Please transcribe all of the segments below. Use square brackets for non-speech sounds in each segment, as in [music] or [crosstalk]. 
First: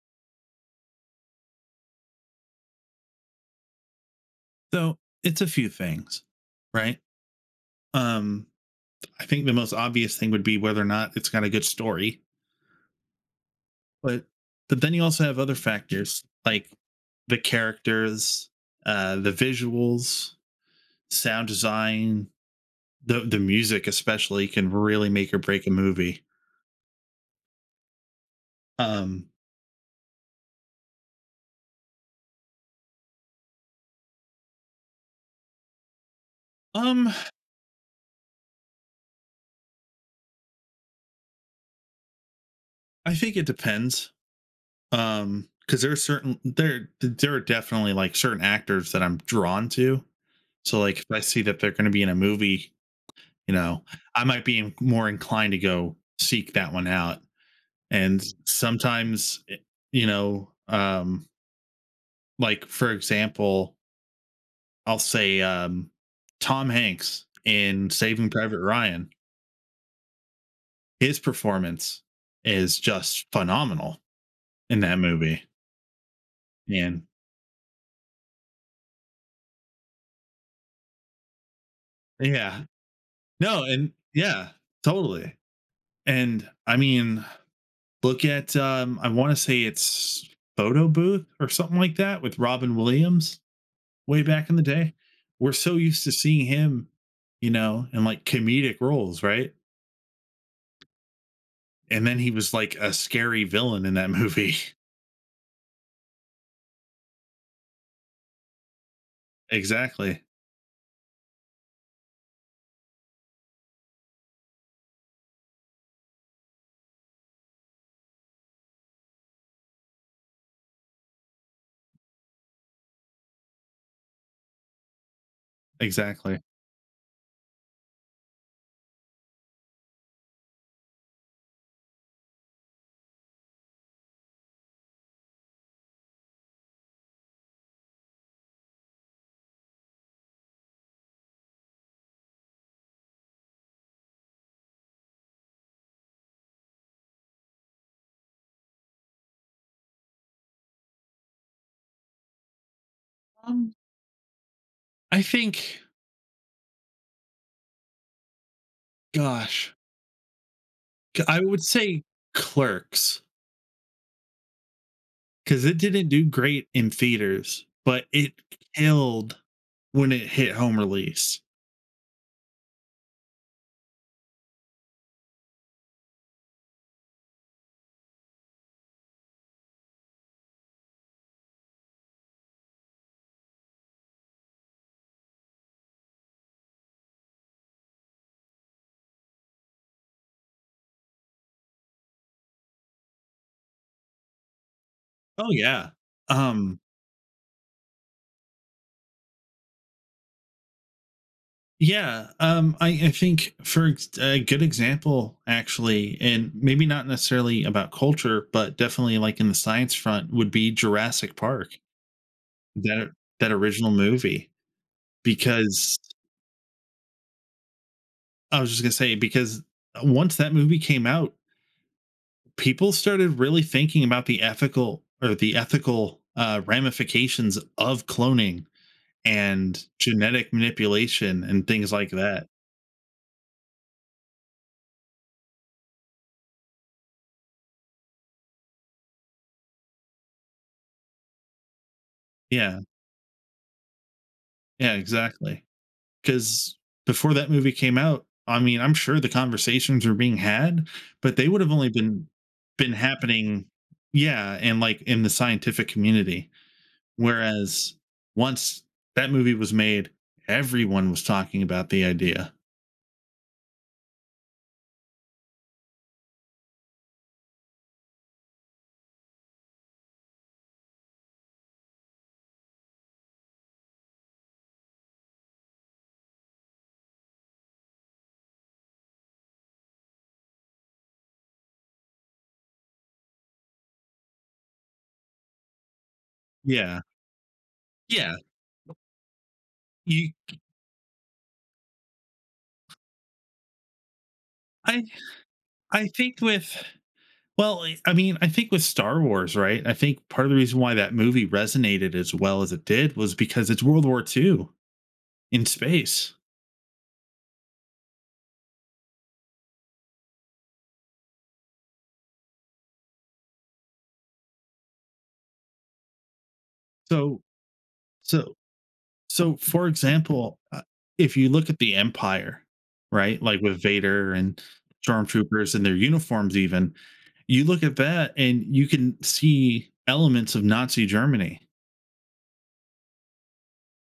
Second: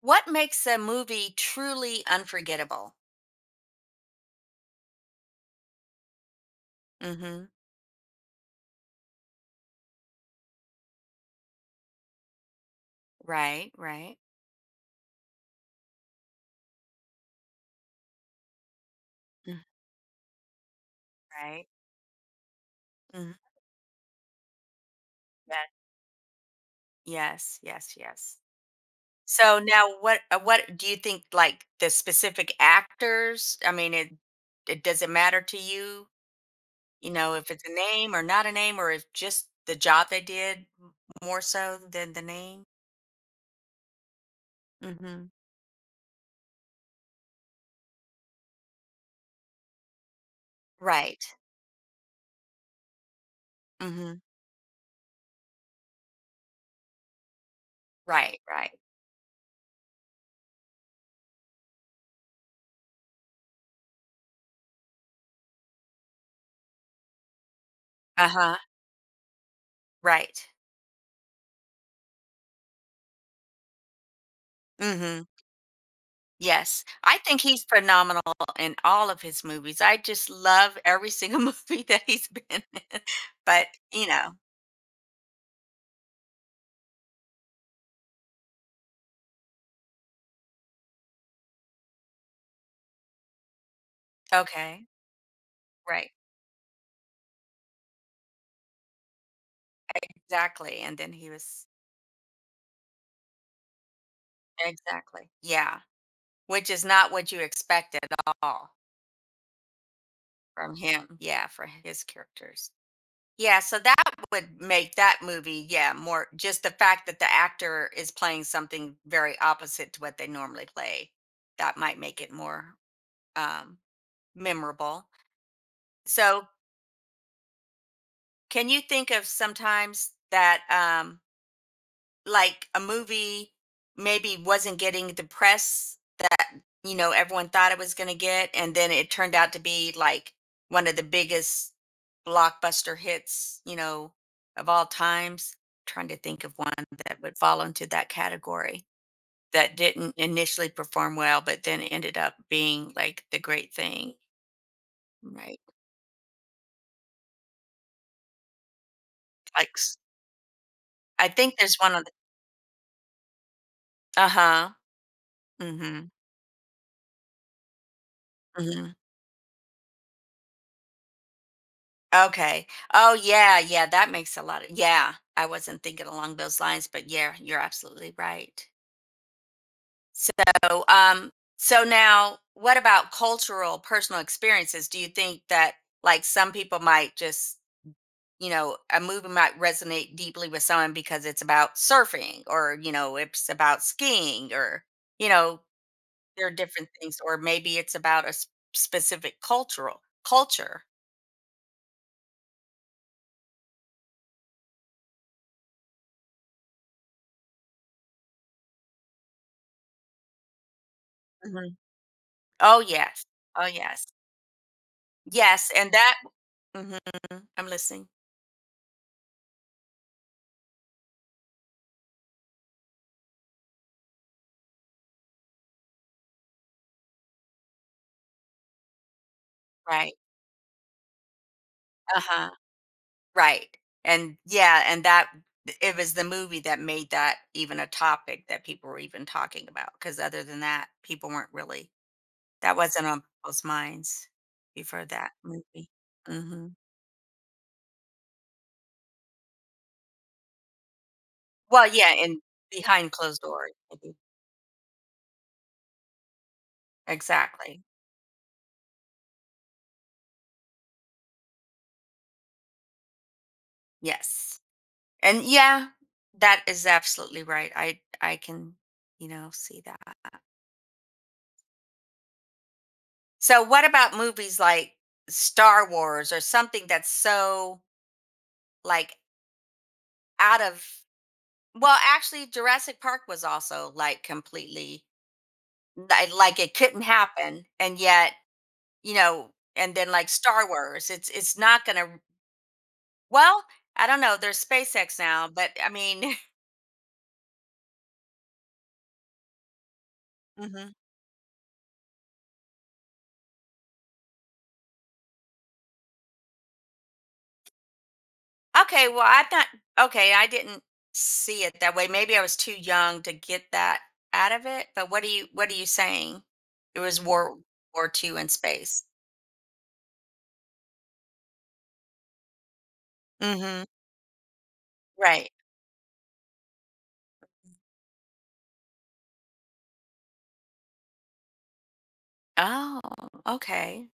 What makes a movie truly unforgettable? So it's a few things, right? Mhm. Um, I think the most obvious thing would be whether or not it's got a good story, Right, right. but but then you also have other factors like the characters, the Mm. visuals, sound Right. design, the Mhm. music especially can really make or break a movie. Yes, yes, yes. Um, So now what do you think like the specific actors? I mean, it does it matter to you, you um, know, if it's a name or not a name or if just the job they did more so than the name? I think it depends. Mhm. Because there are definitely like certain actors that I'm drawn to. So like if I Right. see that they're going to be in a movie, you know, Mhm. I might be more inclined to go seek that one out and Right, right. sometimes you know, like for example i'll say tom hanks in saving Uh-huh. private ryan. Right. His performance is just phenomenal in that Mhm. movie. Yes, And I think he's phenomenal in all of his movies. I just love every single [laughs] movie that he's yeah, been in, [laughs] no but, and you know. yeah, totally. And I mean, look at I want to say it's photo booth or something like that with robin williams way back in the Okay, day. We're so used right, to seeing him, you know, in like comedic roles, right? exactly, and then he was. And then he was like a scary villain in that movie. Exactly, yeah, which is not what you expect at all [laughs] Exactly. from him, yeah, for his characters. Yeah, so that would make that movie, yeah, more just the fact that the actor is playing something very opposite to what they normally play, that might make it more, um, memorable. Exactly. So, can you think of sometimes that, like a movie maybe wasn't getting the press that, you know, everyone thought it was going to get, and then it turned out to be like one of the biggest blockbuster hits, you know, of all times? Trying to think of one that would fall into that category that didn't initially perform well, but then ended up being like the great Um, thing, I right? think, Like, gosh, s- I I think would there's one on say the, Clerks, uh huh. because it didn't Mm do great in theaters, but it hmm. killed when it hit home release. Okay. Oh, yeah, yeah, that makes a lot of, yeah, I wasn't thinking along those lines, but yeah, you're absolutely right. So, um, so now what about cultural personal experiences? Do you think that like some people might just, you know, a movie might resonate deeply with someone because it's about surfing or, you know, it's about skiing or, you Oh know, yeah. there are Um, different things, or maybe it's about a specific cultural culture. yeah, I think for a good example, actually, and maybe not necessarily about culture, but definitely like in the science front, would be Jurassic Mhm. Park, Oh, that yes. that Oh, original yes. movie. Yes, and Because that, mhm, I'm listening. I was just gonna say, because once that movie came out, people started really thinking about the ethical or the ethical ramifications of cloning and Right, genetic manipulation and things like that. uh-huh, right, and yeah, and that it was the movie that made that even a topic that people were even talking about. Because other than that, people weren't really that Yeah, wasn't on people's minds yeah, before that exactly. movie. Mhm. Because before that movie came out, I mean, I'm sure the conversations were being had, but they would have Well, only yeah, been and been behind closed happening, doors, maybe. yeah, and like in the scientific community. Exactly, Whereas once that movie was made, everyone was talking about the idea. yes, and yeah, that is absolutely right, I can, you know, see that. So what about movies like Star Wars or something that's so like out of, well, actually Jurassic Park was also like completely li- like it Yeah, couldn't happen and yet, yeah. you know, and then like You, Star Wars, it's not going to, well, I don't know, there's I, SpaceX now, but I I mean. think with, well, I mean, I think with Star Wars, right? I think part of the reason why [laughs] that movie resonated as well as it did was because it's World War II in space. Okay, well, I'm not, okay, I didn't see it that way. Maybe I was too young to get that out of it, but what are you saying? It was So, World War Two in so space. So, for example, if you look at the Empire, right, like with Mhm. Vader and Right. stormtroopers and their uniforms, even you look at that and you can see elements of Nazi Germany. Oh, okay.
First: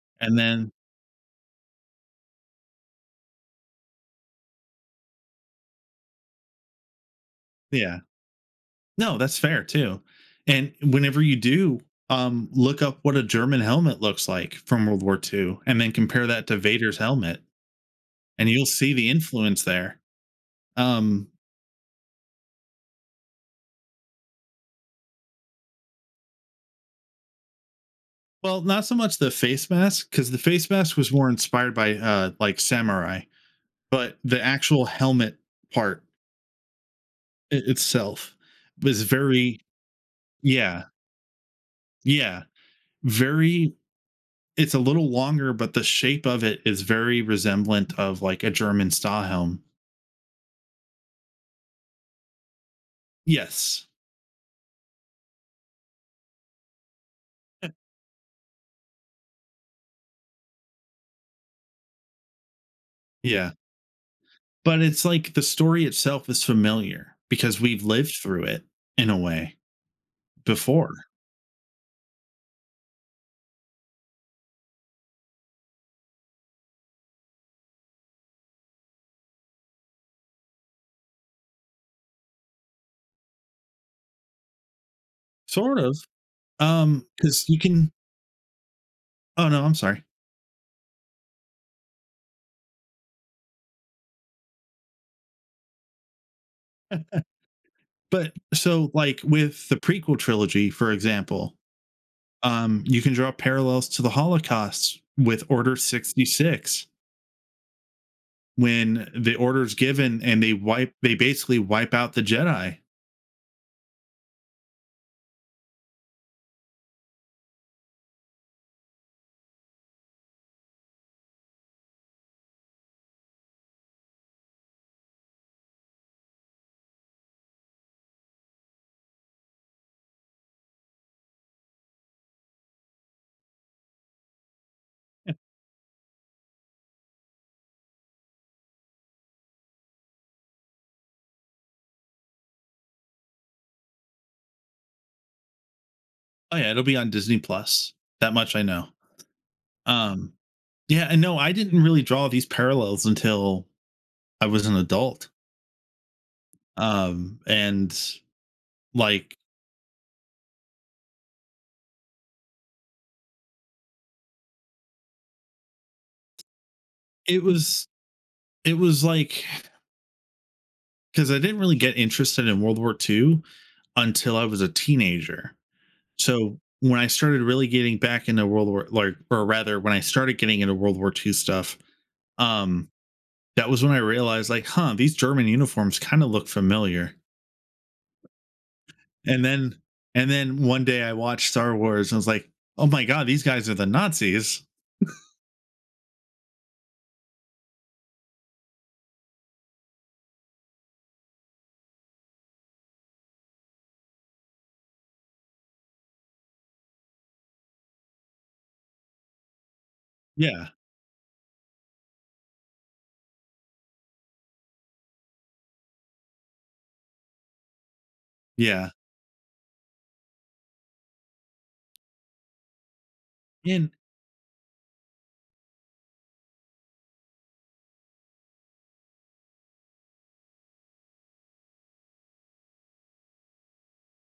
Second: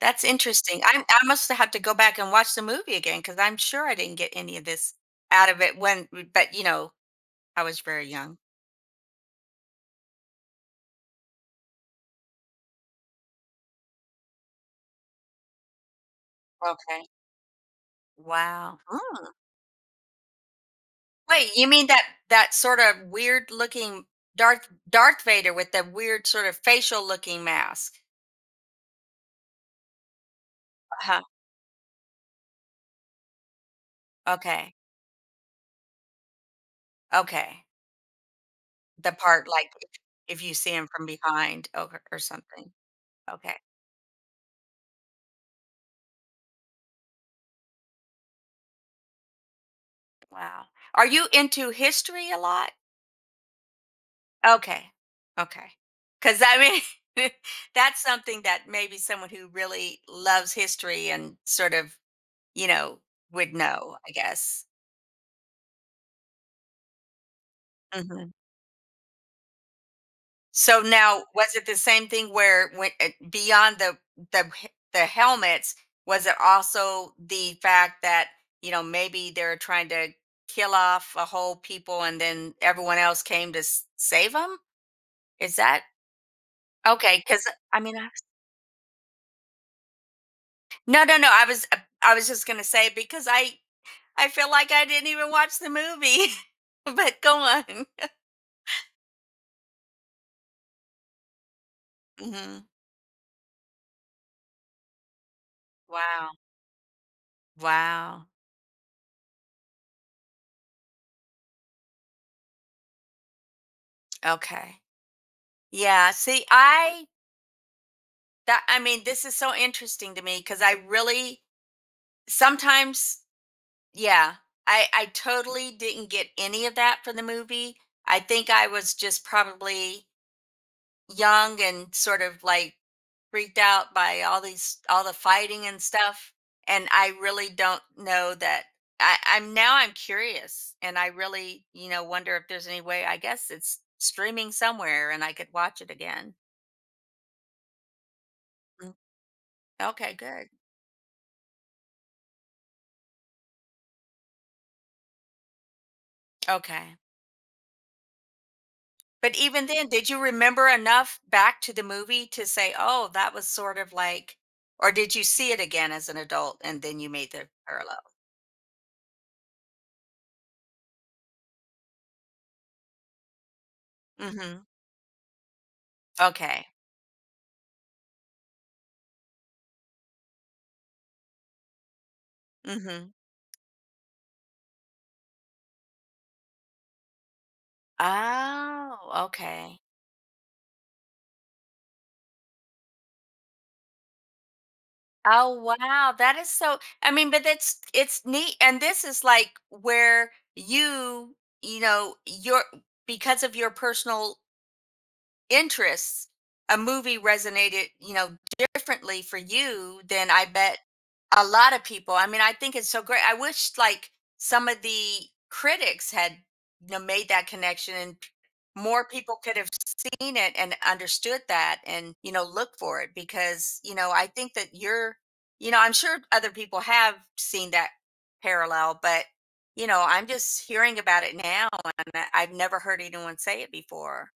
That's And then, interesting. I must have to go back and watch the movie again because I'm sure I didn't get any of this out of it when, but you know, I was yeah, very young. no, that's fair too. And whenever you do, look up what a German helmet looks like from World War II, and then compare that to Vader's Okay. helmet, and you'll Wow. see the influence there. Um, Wait, you mean that that sort of weird looking Darth Vader with the weird sort of facial looking mask? Well, not so much the face mask because the face mask was Uh-huh. more inspired by like samurai, but the Okay. actual helmet part Okay. itself was The part very, like if you see yeah, him from behind or yeah, something. Okay. very. It's a little longer, but the shape of it is very resemblant of like a German Stahlhelm. Wow. Are you into history a lot? Yes, Okay. Okay. Cuz I mean [laughs] [laughs] that's something that maybe someone who really loves history and sort of, you know, yeah, would know, I guess. but it's like the story itself is familiar because we've lived Mm-hmm. through it in a way So before, now, was it the same thing where when beyond the the helmets, was it also the fact that, you know, maybe they're trying to kill off a whole people and then everyone else came to save them? Is sort that of. Okay? Because Because you I can. mean, I, Oh no, I'm sorry. no, no, no. I was just gonna say because I feel like I didn't even watch the movie, [laughs] but go on. But so like with the prequel trilogy, for example, [laughs] Hmm. You can draw parallels to the holocaust with order Wow. 66, Wow. when the order is given and they basically wipe out the jedi. Okay. Yeah. See, I, that I mean, this is so interesting to me because I really sometimes, yeah, I totally didn't get any of that from the movie. I think I was just probably young and sort of like freaked out by all these all the Yeah. fighting and stuff. And I really don't know that I, I'm now I'm curious and I really, you know, wonder if there's any way I guess it's streaming somewhere and I could watch it again. Oh yeah, it'll be on Disney Plus. That much I know. Mm. Okay, Um, good. yeah, and no, I didn't really draw these parallels until I was an adult. Okay. And But like even then, did you remember enough back to the movie to say, "Oh, that was sort of like," or did you see it again as an adult and then you made it the was parallel? it was like because I didn't really get interested in World War II until I was Mhm. a teenager. So Okay. when I started really getting back into World War like or rather when I started getting into World War II stuff, um, Mhm. that was when I realized like, huh, these German uniforms kind of look familiar. Oh, and then okay. and then one day I watched Star Wars and I was like, oh my god, these guys are the Nazis. Oh, wow, that is so, I mean, but that's it's neat, and this is like where you know, your because of your personal interests, a movie resonated, you know, differently for you than I Yeah, bet a lot of people. I mean, I think it's so great. I wish like some of the critics had, you know, made that connection and yeah, more people could have seen it and understood that and, you know, look for it because, and you know, I think that you're, you know, I'm sure other people have seen that parallel, but, you know, I'm just hearing about it now and I've never heard anyone say it before.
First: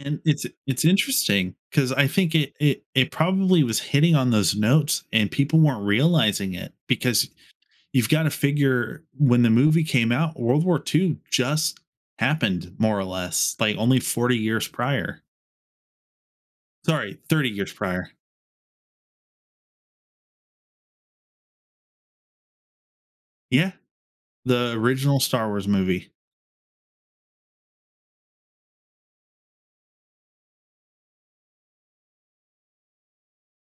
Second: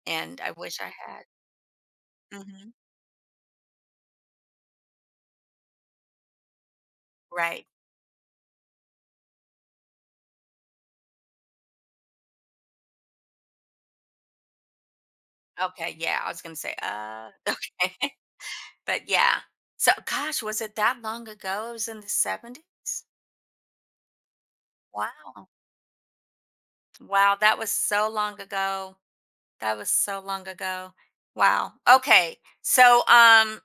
and And it's I wish it's I had. interesting because I think it Mhm. it it probably was hitting on those notes and people weren't realizing it because Right. you've got to figure when the movie came out, World War Two just happened more or less, like only 40 years prior. Okay, yeah, I was gonna say, Sorry, 30 [laughs] years prior. okay. [laughs] But yeah. So gosh, was it that long ago? It was in the 70s? Yeah. The original Star Wow. Wars movie. Wow, that was so long ago. That was so long ago. Wow. Okay. So, um,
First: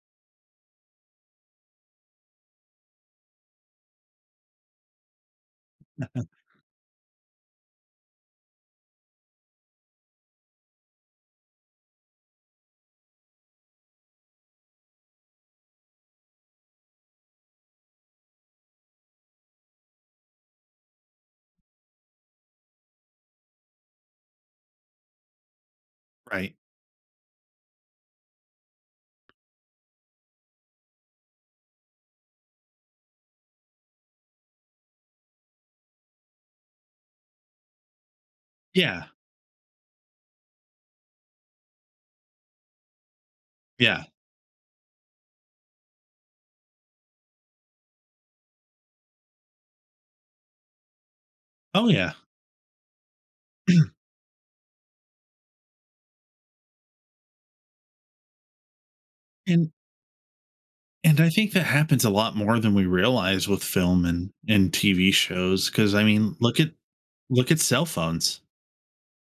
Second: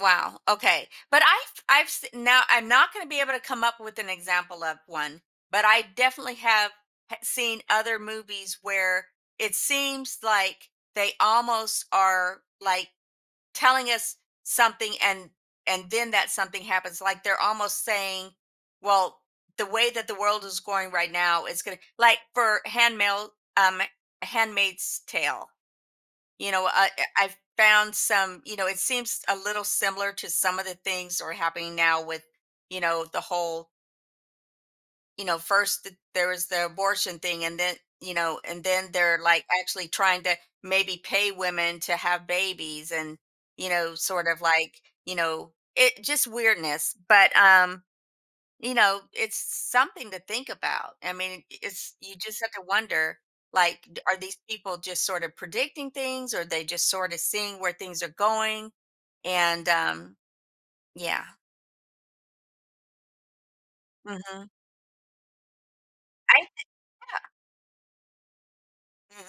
wow. Okay. But now I'm not going to be able to come up with an example of one, but I definitely have seen other movies where it seems like they almost are like telling us something and then that something happens like they're almost saying, well, the way that the world is going right now is going to like for handmail um Handmaid's Tale, you Right. know, have found some, you know, it seems a little similar to some of the things that are happening now with, you know, the whole, you know, first there was the abortion thing and then, you know, and then Yeah. they're like actually trying to maybe pay women to have babies and, you know, Yeah. sort of like, you know, it just weirdness. But you know, it's something to think about. I mean, Oh it's yeah. you just have to wonder, like, [clears throat] are these people just sort of predicting things, or they just sort of seeing where things are going? And and and yeah. I think that happens a lot more than we realize with film and Mm-hmm. TV shows, cuz I mean, I, look at cell phones. mhm.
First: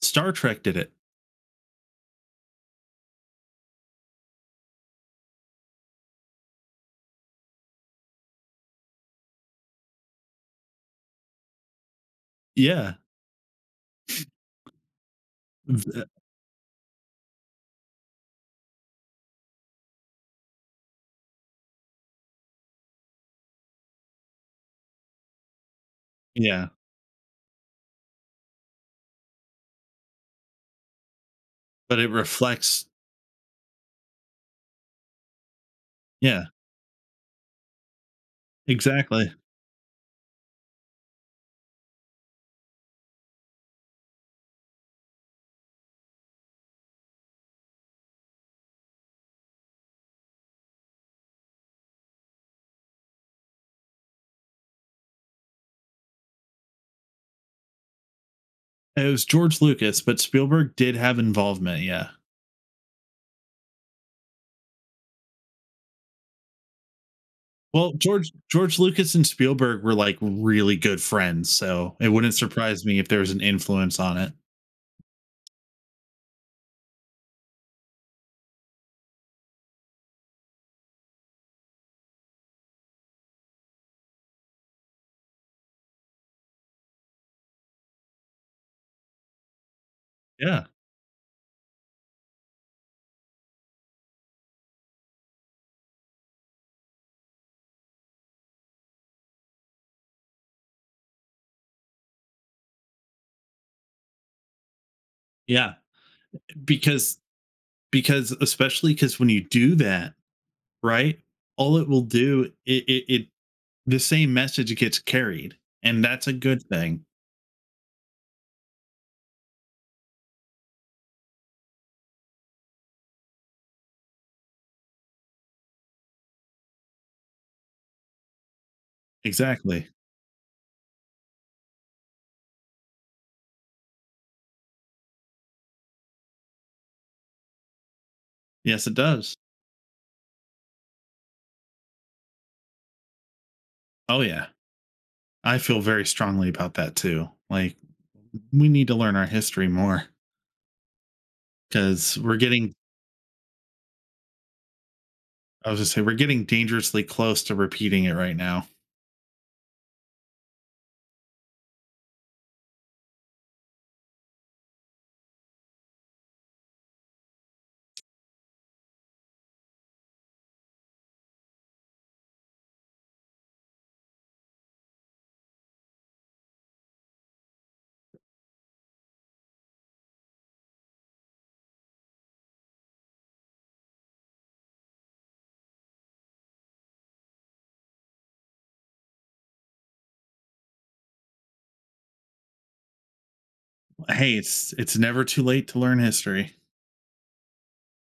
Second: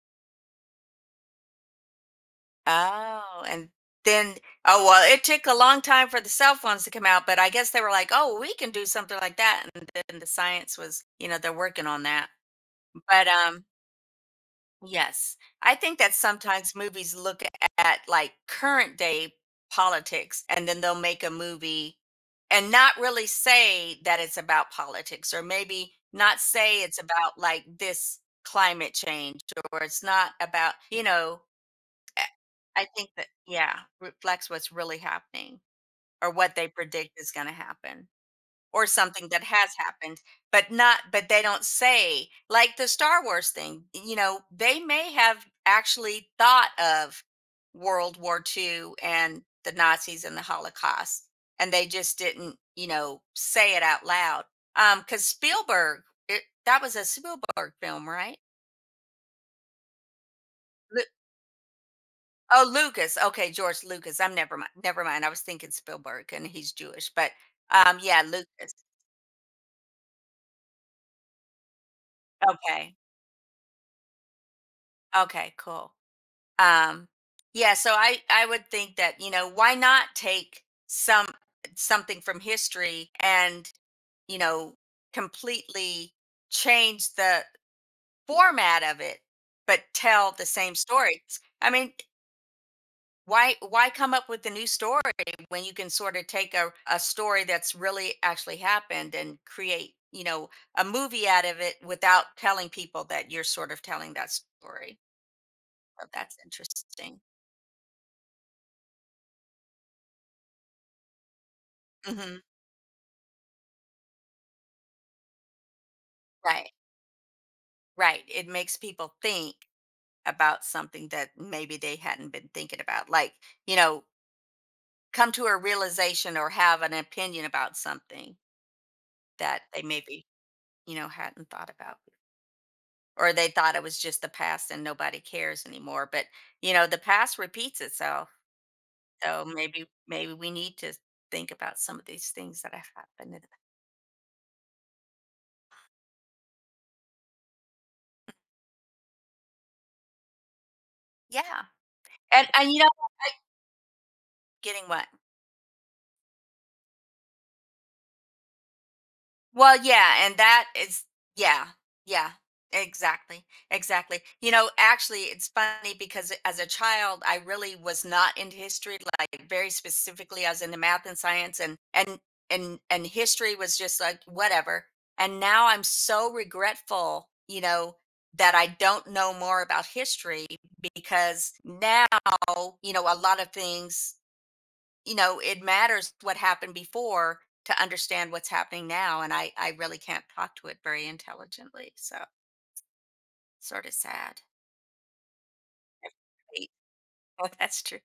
Star Trek did it. Oh, and then, oh well, it took a long time for the cell phones to come out, but I guess they were like, oh, we can do something like that, and then the science was, you know, they're working on that. Yeah. But yes. I V- think uh, that sometimes movies look at like current day politics and then they'll make a movie and not really say that it's about politics or maybe not Yeah, say it's about like this climate change or it's not about, you know, but it eh, reflects, I think that, yeah, reflects what's really happening or yeah, what they predict is going to happen or something exactly. that has happened, but not but they don't say like the Star Wars thing, you know, they may have actually thought of World War Two and the Nazis and the Holocaust, and they just didn't, you know, say it out loud. Because Spielberg, it, that was a Spielberg film, right? It was George Lucas, but Spielberg did Lu- have involvement. Yeah. Oh, Lucas. Okay, George Lucas. I'm, never mind. Never mind. I was thinking Spielberg, and he's Jewish, but Well, yeah, George Lucas. Lucas and Spielberg were like really good friends, so it wouldn't surprise Okay, me if there was an influence on it. okay, cool. Um, yeah, so I would think that, you know, why not take some something from history and, you know, completely change the format of it but tell the Yeah. same stories, I mean, why come up with a new story when you can sort of take a story that's really actually happened and create, you know, a movie out of it without telling people that you're sort of telling that story, Yeah. so that's Because interesting. because especially because when you do that, right? All it will Hmm. do it it, it the same message gets carried, and that's a good Right. thing. Right. It makes people think about something that maybe they hadn't been thinking about, like, you know, come to a realization or have an opinion about something that they Exactly. maybe, you know, hadn't thought about. Or they thought it was just the past and nobody cares anymore. But, you know, the past repeats itself. Yes, it does. So maybe, maybe we need to think about some of these things that have happened in the. Oh yeah. I feel very strongly about that too. Like we need to learn our history more Yeah. because we're And, getting, you know, getting what? I was gonna say, we're getting dangerously close to repeating it right now. Well, yeah, and that is, yeah. Yeah. Exactly. Exactly. You know, actually it's funny because as a child I really was not into history, like very specifically I was into math and science and history was just like whatever. And now I'm so regretful, you know, that I don't know more about history because now, you know, a lot of things, you know, it matters what happened before to understand what's happening now and I really can't talk to it very intelligently, so sort of Hey, sad. it's never too late to learn history. Wait, [laughs] oh that's true.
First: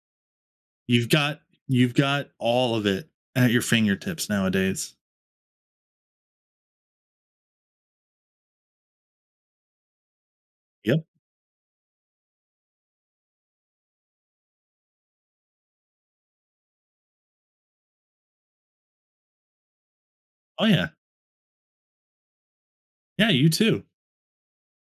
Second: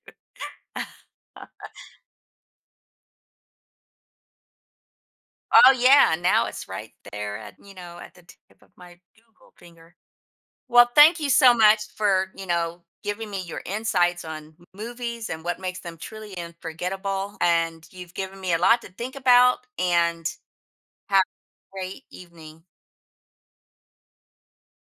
You've got [laughs] you've got all of it at your fingertips nowadays. Oh yeah, now it's right there at, you know, at the tip of my Google finger. Well, Yep. thank you so much for, you know, giving me your insights on movies and what makes them truly unforgettable, and you've given me a lot to think about, and Oh yeah. have a great evening. Yeah, you too.